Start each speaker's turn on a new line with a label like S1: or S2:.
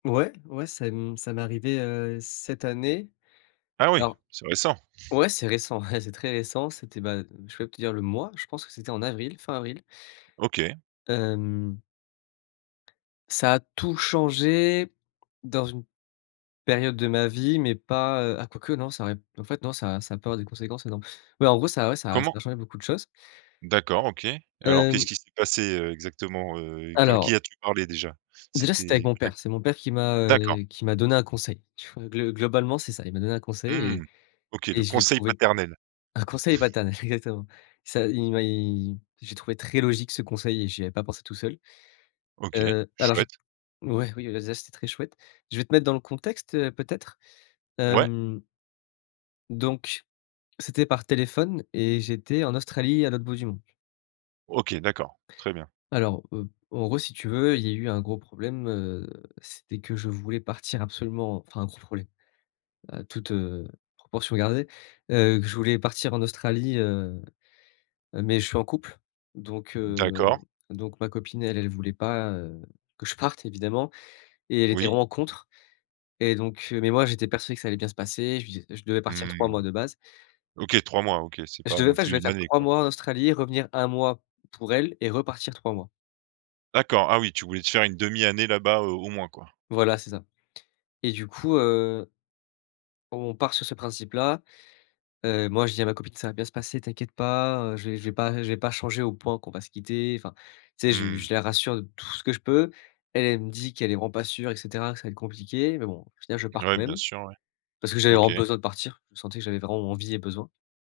S1: Ouais. Ouais, ça m ça m'est arrivé, heu, cette année.
S2: Ah oui!
S1: Alors,
S2: C'est récent.
S1: ouais, c'est récent, c'est très récent. C'était, bah, je peux même te dire le mois, je pense que c'était en avril, fin avril.
S2: OK.
S1: Hem. Ça a tout changé dans une période de ma vie, mais pas, heu ah quoique non, ça aurait p en fait non, ça ça a peu avoir des conséquences énormes, mais en gros, ça ouais, ça ça
S2: Comment?
S1: a changé beaucoup de choses.
S2: D'accord, OK, et alors qu'est-ce
S1: Hem.
S2: qui s'est passé, heu, exactement, heu, q à qui
S1: Alors
S2: as-tu parlé déjà?
S1: déjà, c'était avec
S2: C'était
S1: mon
S2: à q
S1: père. C'est mon père qui m'a,
S2: d'accord.
S1: heu, qui m'a donné un conseil. Ch glo globalement, c'est ça. Il m'a donné un conseil et
S2: Mmh. OK,
S1: et
S2: le
S1: je l'ai
S2: conseil
S1: trouvé
S2: paternel.
S1: un conseil paternel, exactement. Ça il m'a il je l'ai trouvé très logique ce conseil et j'y avais pas pensé tout seul.
S2: OK.
S1: Heu, alors, je
S2: Chouette.
S1: ouais, oui, bah, déjà, c'était très chouette. Je vais te mettre dans le contexte, heu, peut-être,
S2: Ouais.
S1: hem. Donc, c'était par téléphone et j'étais en Australie à l'autre bout du monde.
S2: OK, d'accord. Très bien.
S1: Alors, heu, en gros, si tu veux, il y a eu un gros problème, heu, c'était que je voulais partir absolument enfin, gros problème, heu, toute, heu, proportion gardée. Heu, que je voulais partir en Australie, heu, mais je suis en couple, donc
S2: D'accord.
S1: heu, donc ma copine, elle, elle voulait pas, heu, que je parte évidemment! Et elle était
S2: Oui.
S1: vraiment contre, et donc mais moi, j'étais persuadé que ça allait bien se passer, je lui dis je devais partir 3
S2: Mmh.
S1: mois de base.
S2: OK 3 mois, OK, c'est
S1: Je
S2: pas
S1: devais
S2: non
S1: pas, je
S2: plus
S1: devais
S2: 1
S1: faire
S2: année,
S1: 3
S2: quoi.
S1: mois en Australie, revenir 1 mois pour elle et repartir 3 mois.
S2: D'accord, ah oui, tu voulais te faire 1/2 année là-bas, heu, au moins, quoi.
S1: Voilà, c'est ça, et du coup, heu On part sur ce principe là. Heu, moi, je dis à ma copine: «Ca va bien se passer, t'inquiète pas, heu, je vais je vais pas je vais pas changer au point qu'on va se quitter», enfin, tu sais, je lui
S2: Mmh.
S1: je la rassure de tout ce que je peux. Elle, elle me dit qu'elle est vraiment pas sûre, et cetera, que ça va être compliqué, mais bon, au final, je pars
S2: Ouais,
S1: quand
S2: bien
S1: même.
S2: sûr, ouais.
S1: Parce que j'avais
S2: OK.
S1: vraiment besoin de partir. Je sentais que j'avais vraiment envie et besoin.